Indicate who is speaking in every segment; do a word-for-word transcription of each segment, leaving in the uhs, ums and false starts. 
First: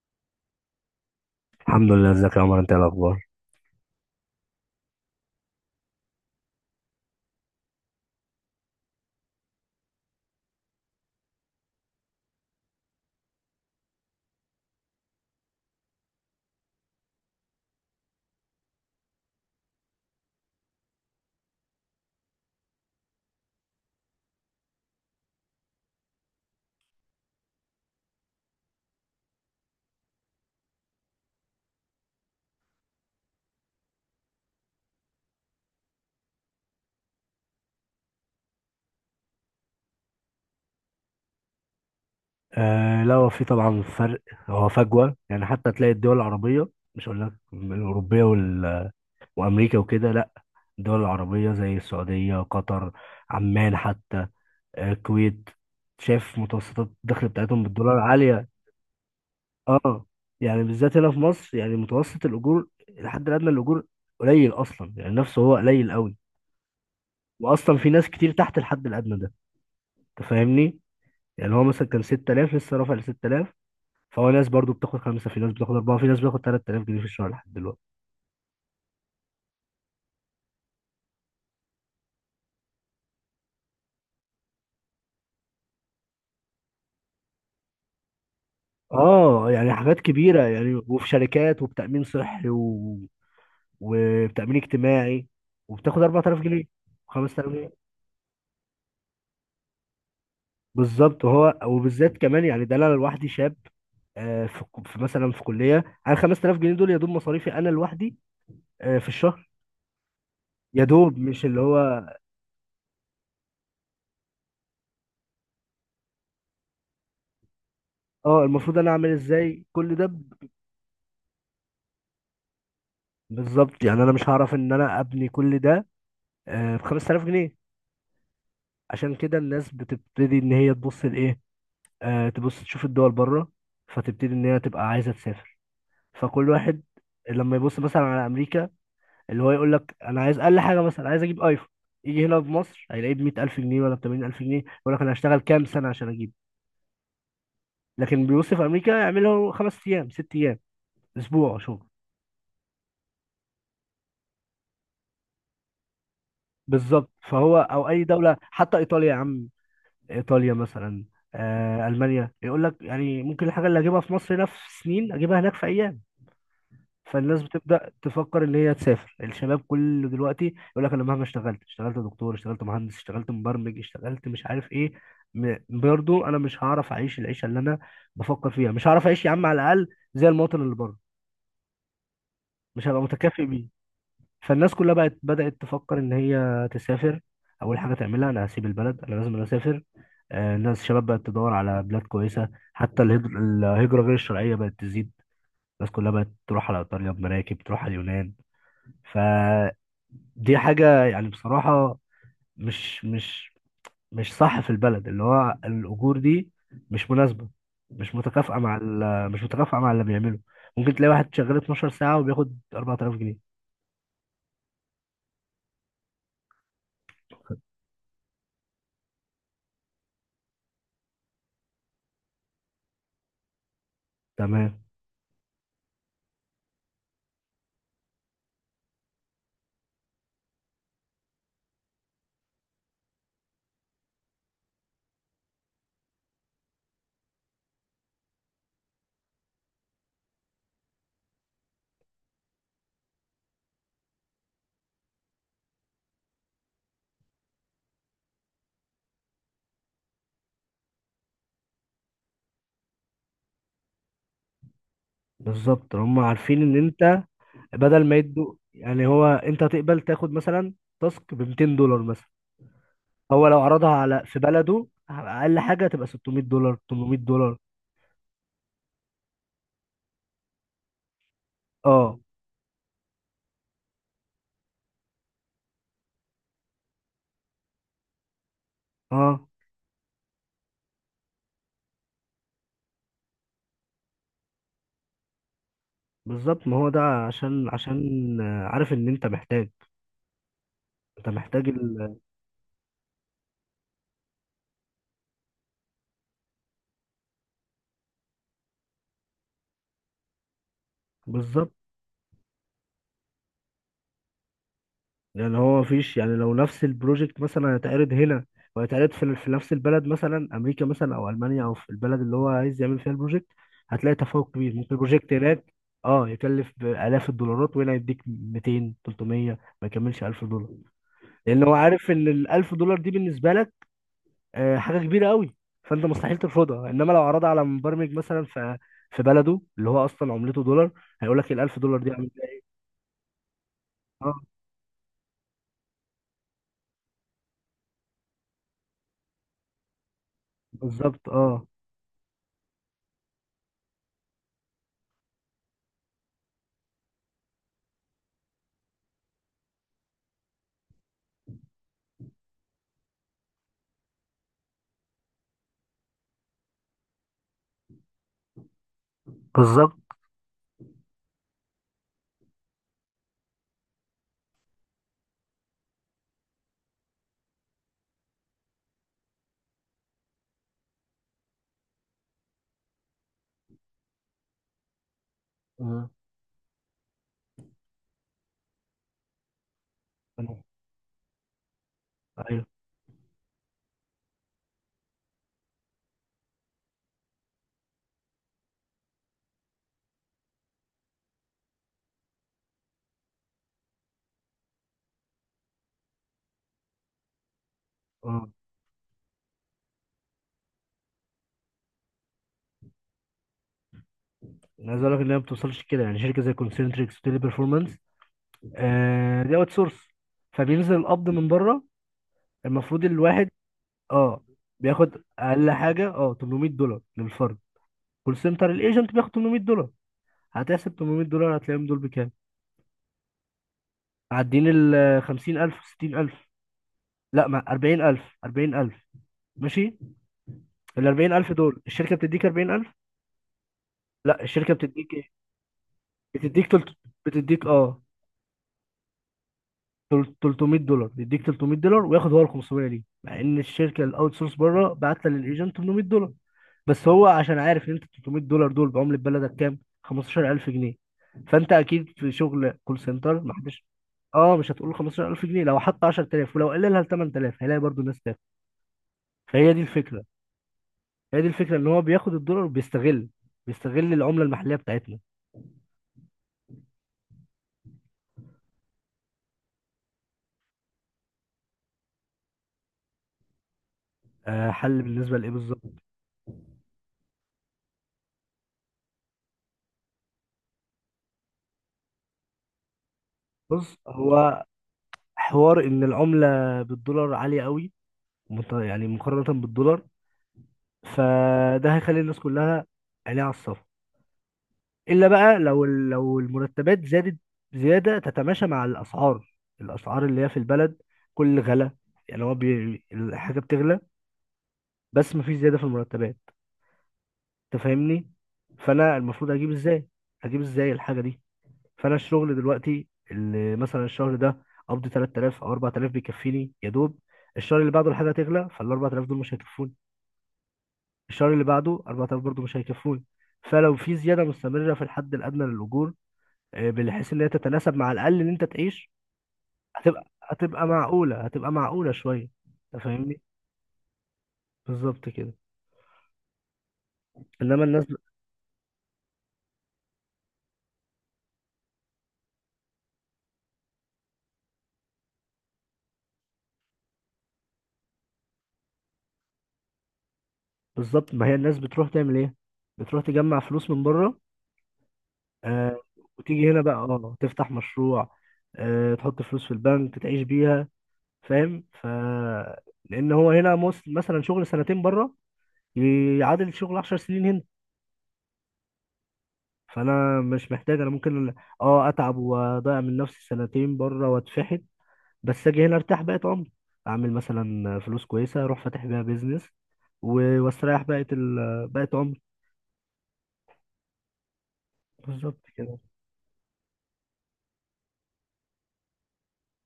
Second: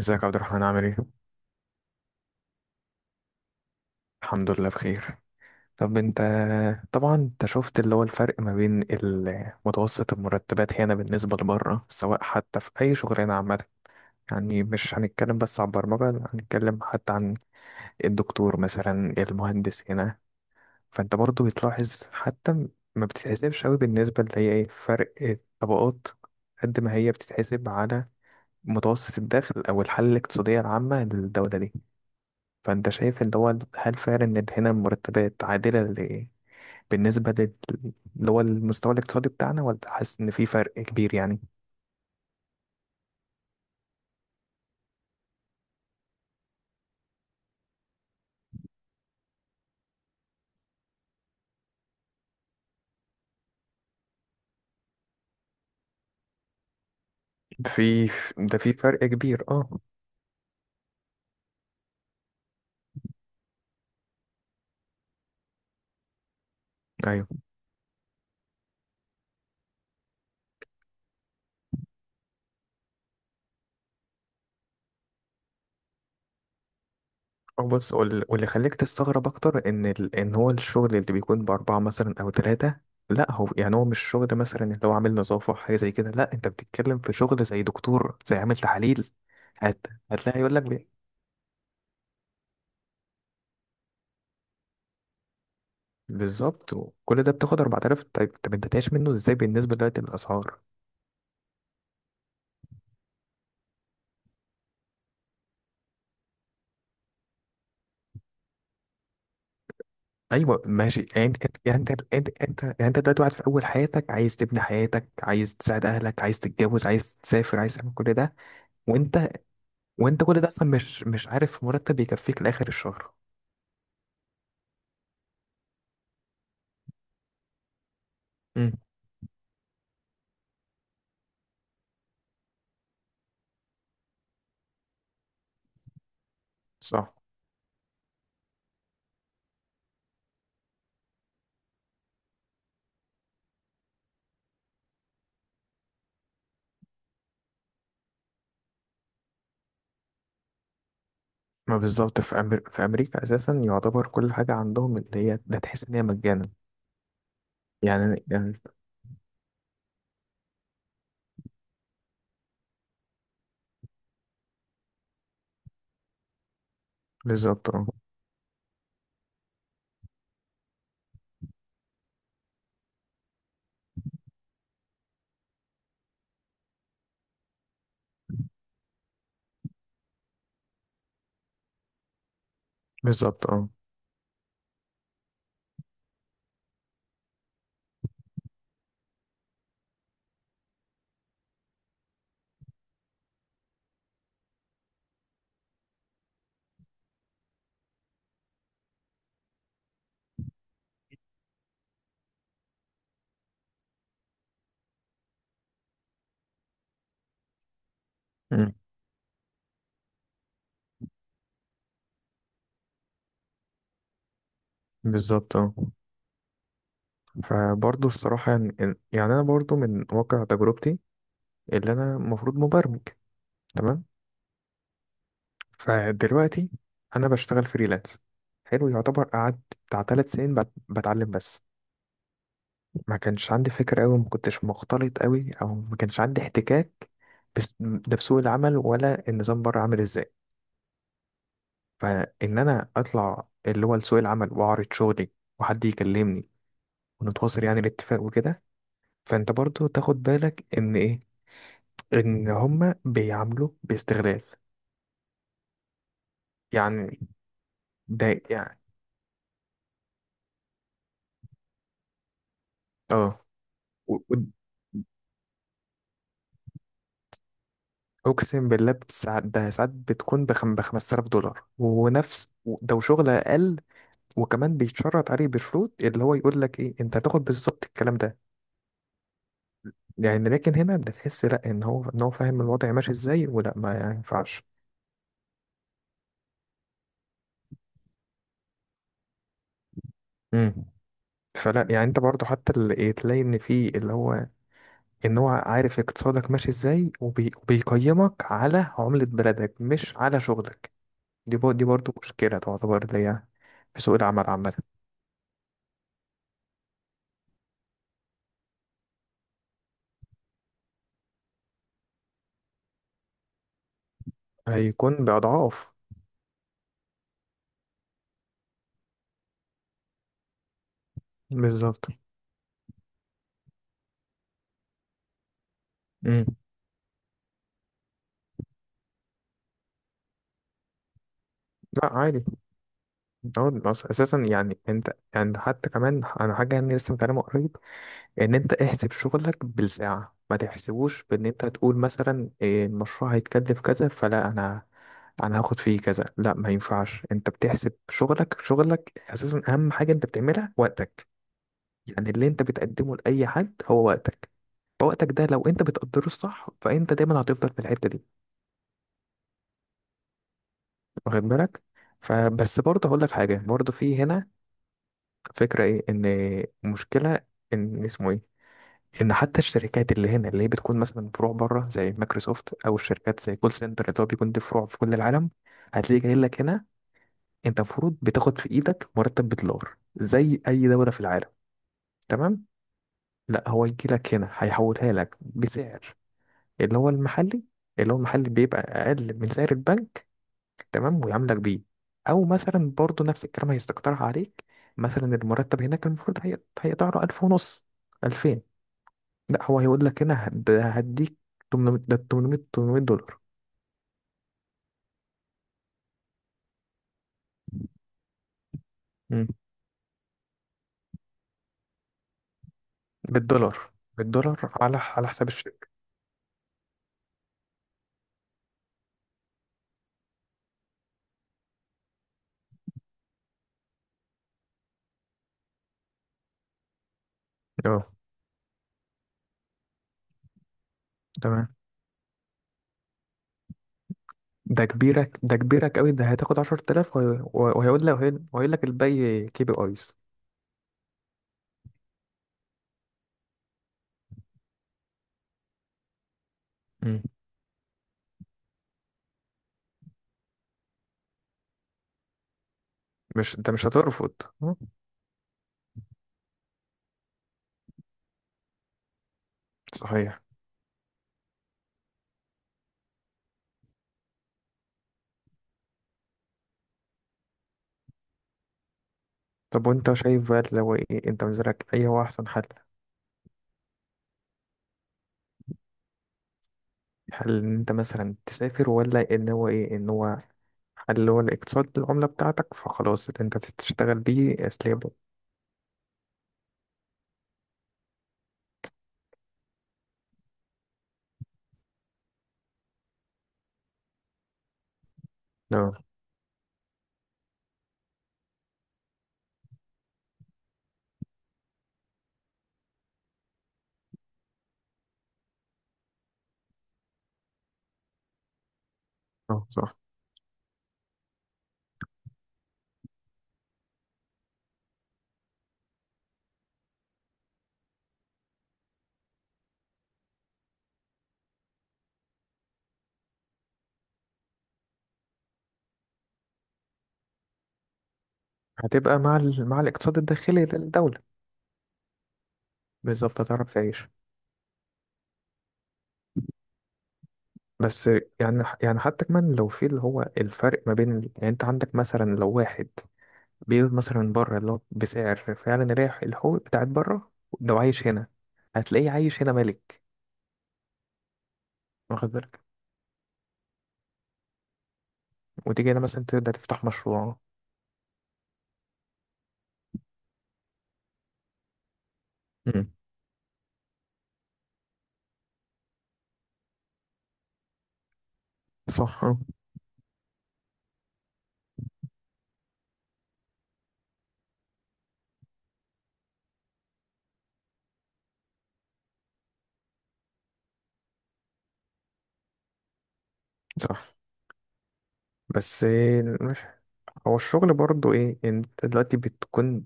Speaker 1: ازيك يا عبد الرحمن؟ عامل ايه؟
Speaker 2: الحمد لله، ازيك يا عمر؟ انت ايه الاخبار؟
Speaker 1: الحمد لله بخير. طب انت؟ طبعا انت شفت اللي هو الفرق ما بين ال- متوسط المرتبات هنا بالنسبة لبره، سواء حتى في أي شغلانة عامة. يعني مش هنتكلم بس عن البرمجة، لا، هنتكلم حتى عن الدكتور مثلا، المهندس هنا. فانت برضو بتلاحظ حتى ما بتتحسبش قوي بالنسبة اللي هي ايه فرق الطبقات، قد ما هي بتتحسب على متوسط الدخل أو الحالة الاقتصادية العامة للدولة دي. فانت شايف اللي هو هل فعلا ان هنا المرتبات عادلة، ل- بالنسبة لل- اللي هو المستوى الاقتصادي بتاعنا، ولا حاسس ان في فرق كبير يعني؟
Speaker 2: آه، لا، هو في طبعا فرق. هو فجوه، يعني حتى تلاقي الدول العربيه، مش هقول لك الاوروبيه وال... وامريكا وكده، لا. الدول العربيه زي السعوديه، قطر، عمان، حتى آه، الكويت. شايف متوسطات الدخل بتاعتهم بالدولار
Speaker 1: في
Speaker 2: عاليه.
Speaker 1: ده في فرق كبير، اه.
Speaker 2: اه، يعني بالذات هنا في مصر، يعني متوسط الاجور، الحد الادنى الاجور قليل اصلا، يعني نفسه هو قليل قوي.
Speaker 1: ايوه.
Speaker 2: واصلا في ناس كتير تحت الحد الادنى ده، انت فاهمني؟ يعني هو مثلا كان ستة آلاف، لسه رافع ل ستة آلاف. فهو ناس برضو بتاخد خمسة، في ناس بتاخد أربعة، في ناس بتاخد ثلاث تلاف جنيه في الشهر لحد
Speaker 1: أو
Speaker 2: دلوقتي.
Speaker 1: بص، وال- واللي خليك تستغرب اكتر ان ال... ان هو الشغل اللي بيكون باربعة مثلا او ثلاثة، لا هو يعني هو مش شغل مثلا اللي هو عامل نظافة، حاجة زي كده، لا، انت بتتكلم في شغل زي دكتور، زي عامل تحاليل.
Speaker 2: اه، يعني
Speaker 1: هت...
Speaker 2: حاجات
Speaker 1: هتلاقي
Speaker 2: كبيرة،
Speaker 1: يقول لك
Speaker 2: يعني
Speaker 1: بي-
Speaker 2: وفي شركات وبتأمين صحي و... وبتأمين اجتماعي، وبتاخد اربعة آلاف جنيه،
Speaker 1: بالظبط. وكل ده
Speaker 2: 5000
Speaker 1: بتاخد
Speaker 2: جنيه
Speaker 1: أربعة آلاف؟ طيب طب انت تعيش منه ازاي بالنسبة دلوقتي للأسعار؟
Speaker 2: بالظبط، وهو وبالذات كمان، يعني ده انا لوحدي شاب. آه، في في مثلا في كلية، انا خمس تلاف جنيه دول يا دوب مصاريفي انا لوحدي، آه، في الشهر.
Speaker 1: ايوه
Speaker 2: يا
Speaker 1: ماشي.
Speaker 2: دوب
Speaker 1: يعني انت
Speaker 2: مش اللي
Speaker 1: كت-
Speaker 2: هو،
Speaker 1: يعني انت انت انت يعني انت دلوقتي واحد في اول حياتك، عايز تبني حياتك، عايز تساعد اهلك، عايز تتجوز، عايز تسافر، عايز تعمل كل ده.
Speaker 2: اه المفروض انا اعمل
Speaker 1: وانت
Speaker 2: ازاي كل ده
Speaker 1: وانت
Speaker 2: ب-
Speaker 1: كل ده اصلا مش مش عارف مرتب يكفيك لاخر الشهر.
Speaker 2: بالظبط، يعني انا مش هعرف ان انا ابني كل ده آه، ب خمسة آلاف جنيه.
Speaker 1: امم.
Speaker 2: عشان كده الناس بتبتدي ان هي تبص لايه، آه تبص تشوف الدول بره، فتبتدي ان هي تبقى عايزه تسافر. فكل واحد
Speaker 1: صح.
Speaker 2: لما يبص مثلا على امريكا، اللي هو يقول لك انا عايز اقل حاجه، مثلا عايز اجيب ايفون، يجي هنا في مصر هيلاقيه ب مية الف جنيه ولا ب تمانين الف جنيه، يقول لك انا هشتغل كام سنه عشان اجيب. لكن بيبص في امريكا يعمله خمس ايام، ست ايام، اسبوع
Speaker 1: ما
Speaker 2: شغل.
Speaker 1: بالظبط، في أمر... في امريكا اساسا يعتبر كل حاجه عندهم اللي هي ده تحس ان هي مجانا.
Speaker 2: بالظبط، فهو او اي
Speaker 1: يعني
Speaker 2: دوله،
Speaker 1: يعني
Speaker 2: حتى ايطاليا يا عم، ايطاليا مثلا، آه المانيا، يقول لك يعني ممكن الحاجه اللي اجيبها في مصر هنا في سنين، اجيبها هناك في ايام. فالناس
Speaker 1: بالظبط، اه.
Speaker 2: بتبدا تفكر اللي هي تسافر. الشباب كله دلوقتي يقول لك انا مهما اشتغلت، اشتغلت دكتور، اشتغلت مهندس، اشتغلت مبرمج، اشتغلت مش عارف ايه، م- برضه انا مش هعرف اعيش العيشه اللي انا بفكر فيها، مش هعرف اعيش يا عم، على الاقل زي المواطن اللي بره، مش هبقى متكافئ
Speaker 1: بالظبط،
Speaker 2: بيه.
Speaker 1: اه.
Speaker 2: فالناس كلها بقت بدات تفكر ان هي تسافر. اول حاجه تعملها، انا هسيب البلد، انا لازم أنا اسافر. آه، الناس الشباب بقت تدور على بلاد كويسه، حتى الهجر- الهجره غير الشرعيه بقت تزيد. الناس كلها بقت تروح على ايطاليا بمراكب، تروح على اليونان. فدي حاجة يعني بصراحة مش مش مش صح، في البلد اللي هو الأجور دي مش مناسبة، مش متكافئة
Speaker 1: أمم.
Speaker 2: مع ال- مش متكافئة مع اللي بيعمله. ممكن تلاقي واحد شغال اتناشر ساعة وبياخد اربعة آلاف جنيه.
Speaker 1: بالظبط، اه. فبرضه الصراحه يعني يعني انا برضه من واقع تجربتي، اللي انا المفروض مبرمج، تمام.
Speaker 2: تمام.
Speaker 1: فدلوقتي انا بشتغل فريلانس، حلو يعتبر. قعدت بتاع ثلاث سنين بت- بتعلم بس، ما كانش عندي فكرة قوي، ما كنتش مختلط قوي، او ما كانش عندي احتكاك بس- ده بسوق العمل ولا النظام بره عامل ازاي. فان انا اطلع اللي هو لسوق العمل واعرض شغلي، وحد يكلمني ونتواصل يعني الاتفاق وكده. فانت برضو تاخد بالك ان ايه، ان هما بيعاملوا باستغلال.
Speaker 2: بالظبط، هم عارفين إن
Speaker 1: يعني
Speaker 2: أنت، بدل ما
Speaker 1: ده،
Speaker 2: يدوا،
Speaker 1: يعني
Speaker 2: يعني هو أنت هتقبل تاخد مثلا تاسك ب ميتين دولار مثلا،
Speaker 1: اه،
Speaker 2: هو لو عرضها على في بلده، أقل حاجة تبقى ستمئة دولار، تمن ميه دولار.
Speaker 1: اقسم بالله ساعات، ده ساعات بتكون بخم ب خمسة آلاف دولار
Speaker 2: اه،
Speaker 1: ونفس ده، وشغل اقل. وكمان بيتشرط عليه بشروط، اللي هو يقول لك ايه، انت هتاخد بالظبط الكلام ده.
Speaker 2: اه،
Speaker 1: يعني لكن هنا ده تحس لا ان هو ان هو فاهم الوضع ماشي ازاي ولا ما ينفعش.
Speaker 2: بالظبط. ما هو ده عشان عشان آه، عارف ان انت محتاج.
Speaker 1: امم.
Speaker 2: انت محتاج
Speaker 1: فلا يعني
Speaker 2: ال...
Speaker 1: انت برضو حتى اللي إيه، تلاقي ان في اللي هو ان هو عارف اقتصادك ماشي ازاي، وبي- وبيقيمك على عملة بلدك مش على شغلك. دي بر-
Speaker 2: بالظبط.
Speaker 1: دي برضو مشكلة تعتبر، اللي هي في سوق العمل عامة.
Speaker 2: يعني هو مفيش، يعني لو نفس البروجكت مثلا هيتعرض هنا، وهيتعرض في, في نفس البلد، مثلا امريكا، مثلا او المانيا، او في البلد اللي هو عايز يعمل فيها البروجكت، هتلاقي تفاوت كبير. ممكن
Speaker 1: هيكون
Speaker 2: البروجكت هناك
Speaker 1: بأضعاف.
Speaker 2: اه يكلف بالاف الدولارات، وهنا يديك ميتين، تلت ميه، ما يكملش ألف دولار، لان هو
Speaker 1: بالظبط.
Speaker 2: عارف ان ال ألف دولار دي بالنسبه لك آه، حاجه كبيره قوي، فانت مستحيل
Speaker 1: امم.
Speaker 2: ترفضها. انما لو عرضها على مبرمج مثلا في في بلده، اللي هو اصلا عملته دولار، هيقول لك ال ألف دولار
Speaker 1: لا
Speaker 2: دي عامل
Speaker 1: عادي.
Speaker 2: ايه؟
Speaker 1: هو أص- اساسا
Speaker 2: اه،
Speaker 1: يعني انت، يعني حتى كمان انا حاجه يعني لسه متعلمه قريب، ان انت احسب شغلك بالساعه، ما تحسبوش
Speaker 2: بالظبط.
Speaker 1: بان انت
Speaker 2: اه،
Speaker 1: تقول مثلا إيه المشروع هيتكلف كذا، فلا، انا انا هاخد فيه كذا، لا ما ينفعش. انت بتحسب شغلك، شغلك اساسا اهم حاجه انت بتعملها وقتك. يعني اللي انت بتقدمه لاي حد هو وقتك. فوقتك ده لو انت بتقدره الصح، فانت دايما هتفضل في الحته دي.
Speaker 2: بالظبط.
Speaker 1: واخد بالك. فبس برضه هقول لك حاجه، برضه في هنا فكرة ايه، ان المشكلة، ان اسمه ايه، ان حتى الشركات اللي هنا، اللي هي بتكون مثلا فروع بره زي مايكروسوفت، او الشركات زي كول سنتر اللي هو بيكون دي فروع في كل العالم،
Speaker 2: آه.
Speaker 1: هتلاقي جاي لك هنا. انت المفروض بتاخد في ايدك مرتب بدولار زي
Speaker 2: أنا-
Speaker 1: اي دولة في العالم،
Speaker 2: ايوه،
Speaker 1: تمام؟ لا، هو يجي لك هنا، هيحولها لك بسعر اللي هو المحلي، اللي هو المحلي بيبقى اقل من سعر البنك، تمام، ويعاملك بيه. او مثلا برضو نفس الكلام هيستقطرها عليك، مثلا المرتب هناك المفروض هي... هيقدر ألف ونص،
Speaker 2: اه.
Speaker 1: ألفين، لا هو هيقول لك هنا هد... هديك تمنمية، ده تمنمية، تمنمية دولار.
Speaker 2: انا عايز اقول لك ان هي ما بتوصلش كده، يعني شركه زي كونسنتريكس وتيلي بيرفورمانس، آه
Speaker 1: مم.
Speaker 2: دي اوت سورس. فبينزل القبض من بره، المفروض الواحد
Speaker 1: بالدولار.
Speaker 2: اه
Speaker 1: بالدولار، على
Speaker 2: بياخد
Speaker 1: على حساب
Speaker 2: اقل
Speaker 1: الشركة،
Speaker 2: حاجه اه تمن ميه دولار للفرد. كول سنتر، الايجنت بياخد تمن ميه دولار. هتحسب تمن ميه دولار، هتلاقيهم دول بكام؟ معديين ال خمسين الف، ستين الف؟ لا، ما
Speaker 1: اه.
Speaker 2: اربعين الف، اربعين الف. ماشي، ال اربعين الف
Speaker 1: تمام.
Speaker 2: دول الشركة بتديك اربعين الف؟ لا، الشركة
Speaker 1: ده
Speaker 2: بتديك ايه؟
Speaker 1: كبيرك، ده كبيرك قوي، ده هتاخد
Speaker 2: بتديك تلت...
Speaker 1: عشر تلاف وهي-
Speaker 2: بتديك اه
Speaker 1: وهيقول لك، وهيقول لك الباقي كي بي ايز.
Speaker 2: تل- ثلاثمئة دولار، يديك تلت ميه دولار وياخد هو ال خمسمئة. ليه؟ مع ان الشركة الاوت سورس بره بعت للايجنت تمن ميه دولار، بس
Speaker 1: مم.
Speaker 2: هو عشان عارف ان انت تلت ميه دولار دول بعملة بلدك كام؟ خمستاشر الف جنيه. فانت اكيد في شغل كول سنتر ما
Speaker 1: مش انت
Speaker 2: حدش،
Speaker 1: مش هترفض.
Speaker 2: اه مش
Speaker 1: أه.
Speaker 2: هتقول خمستاشر الف جنيه، لو حط عشر تلاف ولو قللها ل ثمانية آلاف هيلاقي برضو الناس تاخد. فهي دي الفكرة،
Speaker 1: صحيح.
Speaker 2: هي دي الفكره، ان هو بياخد الدولار، بيستغل بيستغل العمله المحليه بتاعتنا.
Speaker 1: طب وانت شايف بقى، لو ايه انت بالنسبه لك ايه هو احسن حل؟
Speaker 2: آه، حل بالنسبه لايه بالظبط؟
Speaker 1: هل إن انت مثلا تسافر، ولا ان هو ايه ان هو، هل هو الاقتصاد، العملة بتاعتك، فخلاص اللي انت
Speaker 2: بص
Speaker 1: تشتغل
Speaker 2: هو،
Speaker 1: بيه اسلام؟
Speaker 2: حوار ان العمله بالدولار عاليه قوي، مت- يعني مقارنه بالدولار، فده هيخلي الناس كلها عينيها على الصفر. الا بقى لو
Speaker 1: لا.
Speaker 2: ال- لو المرتبات زادت زياده تتماشى مع الاسعار، الاسعار اللي هي في البلد، كل غلا. يعني هو بي... الحاجه بتغلى، بس مفيش زياده في المرتبات، انت فاهمني؟ فانا المفروض
Speaker 1: اه،
Speaker 2: اجيب
Speaker 1: صح.
Speaker 2: ازاي؟ اجيب ازاي الحاجه دي؟ فانا الشغل دلوقتي، اللي مثلا الشهر ده قبضي ثلاثة آلاف او اربعة آلاف، بيكفيني يا دوب. الشهر اللي بعده الحاجه تغلى، فال اربعة آلاف دول مش هيكفوني. الشهر اللي بعده اربعة آلاف برضه مش هيكفوني. فلو في زياده مستمره في الحد الادنى للاجور، آه، بحيث ان هي تتناسب مع الاقل اللي انت تعيش،
Speaker 1: هتبقى مع ال... مع الاقتصاد
Speaker 2: هتبقى
Speaker 1: الداخلي
Speaker 2: هتبقى
Speaker 1: للدولة.
Speaker 2: معقوله، هتبقى معقوله شويه، انت فاهمني؟
Speaker 1: بالظبط، هتعرف تعيش.
Speaker 2: بالظبط كده. انما الناس،
Speaker 1: بس يعني يعني حتى كمان لو في اللي هو الفرق ما بين ال- يعني انت عندك مثلا لو واحد بيقول مثلا بره اللي هو بسعر فعلا رايح الحقوق بتاعت بره، لو عايش هنا هتلاقيه عايش هنا ملك.
Speaker 2: بالظبط، ما هي الناس بتروح
Speaker 1: واخد
Speaker 2: تعمل ايه؟
Speaker 1: بالك.
Speaker 2: بتروح تجمع فلوس من بره.
Speaker 1: وتيجي هنا
Speaker 2: آه،
Speaker 1: مثلا تبدأ
Speaker 2: وتيجي هنا
Speaker 1: تفتح
Speaker 2: بقى اه
Speaker 1: مشروع.
Speaker 2: تفتح مشروع، آه تحط فلوس في البنك تعيش بيها، فاهم؟ ف
Speaker 1: مم.
Speaker 2: لان هو هنا مس- مثلا شغل سنتين بره يعادل شغل عشر سنين هنا.
Speaker 1: صح، اه.
Speaker 2: فانا مش محتاج. انا ممكن اه اتعب واضيع من نفسي سنتين بره واتفحت، بس اجي هنا ارتاح بقيت عمري، اعمل مثلا فلوس كويسه، اروح فاتح بيها بيزنس، و- واستريح بقيه ال... بقيه عمري.
Speaker 1: صح.
Speaker 2: بالظبط
Speaker 1: بس
Speaker 2: كده.
Speaker 1: إيه، مش هو الشغل برضه ايه؟ انت دلوقتي بتكون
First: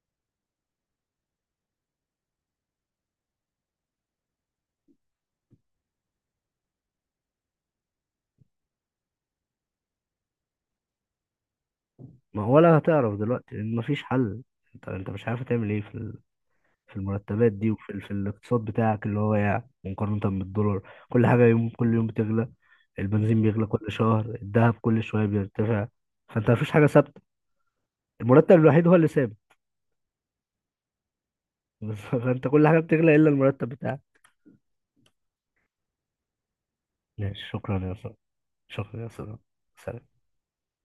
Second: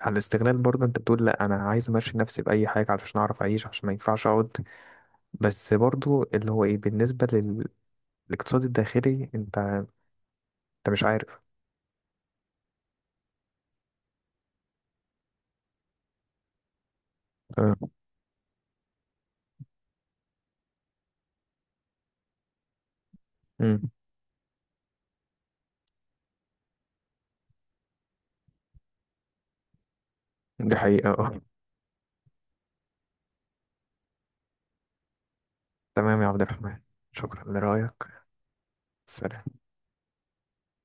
Speaker 1: على الاستغلال، برضه انت بتقول لا، انا عايز امشي نفسي باي حاجه علشان اعرف اعيش، عشان ما ينفعش اقعد. بس برضه اللي هو ايه، بالنسبه لل- للاقتصاد الداخلي، انت انت مش عارف.
Speaker 2: ما هو ولا هتعرف دلوقتي، لأن مفيش حل. انت انت مش عارف تعمل ايه في في المرتبات دي، وفي
Speaker 1: اه.
Speaker 2: ال- في الاقتصاد بتاعك اللي هو يعني مقارنة بالدولار. كل حاجة يوم، كل يوم بتغلى. البنزين بيغلى كل
Speaker 1: امم.
Speaker 2: شهر، الذهب كل شوية بيرتفع، فانت مفيش حاجة ثابتة. المرتب الوحيد هو اللي ثابت.
Speaker 1: دي حقيقه، اه.
Speaker 2: بس فانت كل حاجة بتغلى إلا المرتب بتاعك.
Speaker 1: تمام يا عبد الرحمن،
Speaker 2: ماشي،
Speaker 1: شكرا
Speaker 2: شكرا يا صاحبي.
Speaker 1: لرايك.
Speaker 2: شكرا يا صاحبي.
Speaker 1: سلام.
Speaker 2: سلام.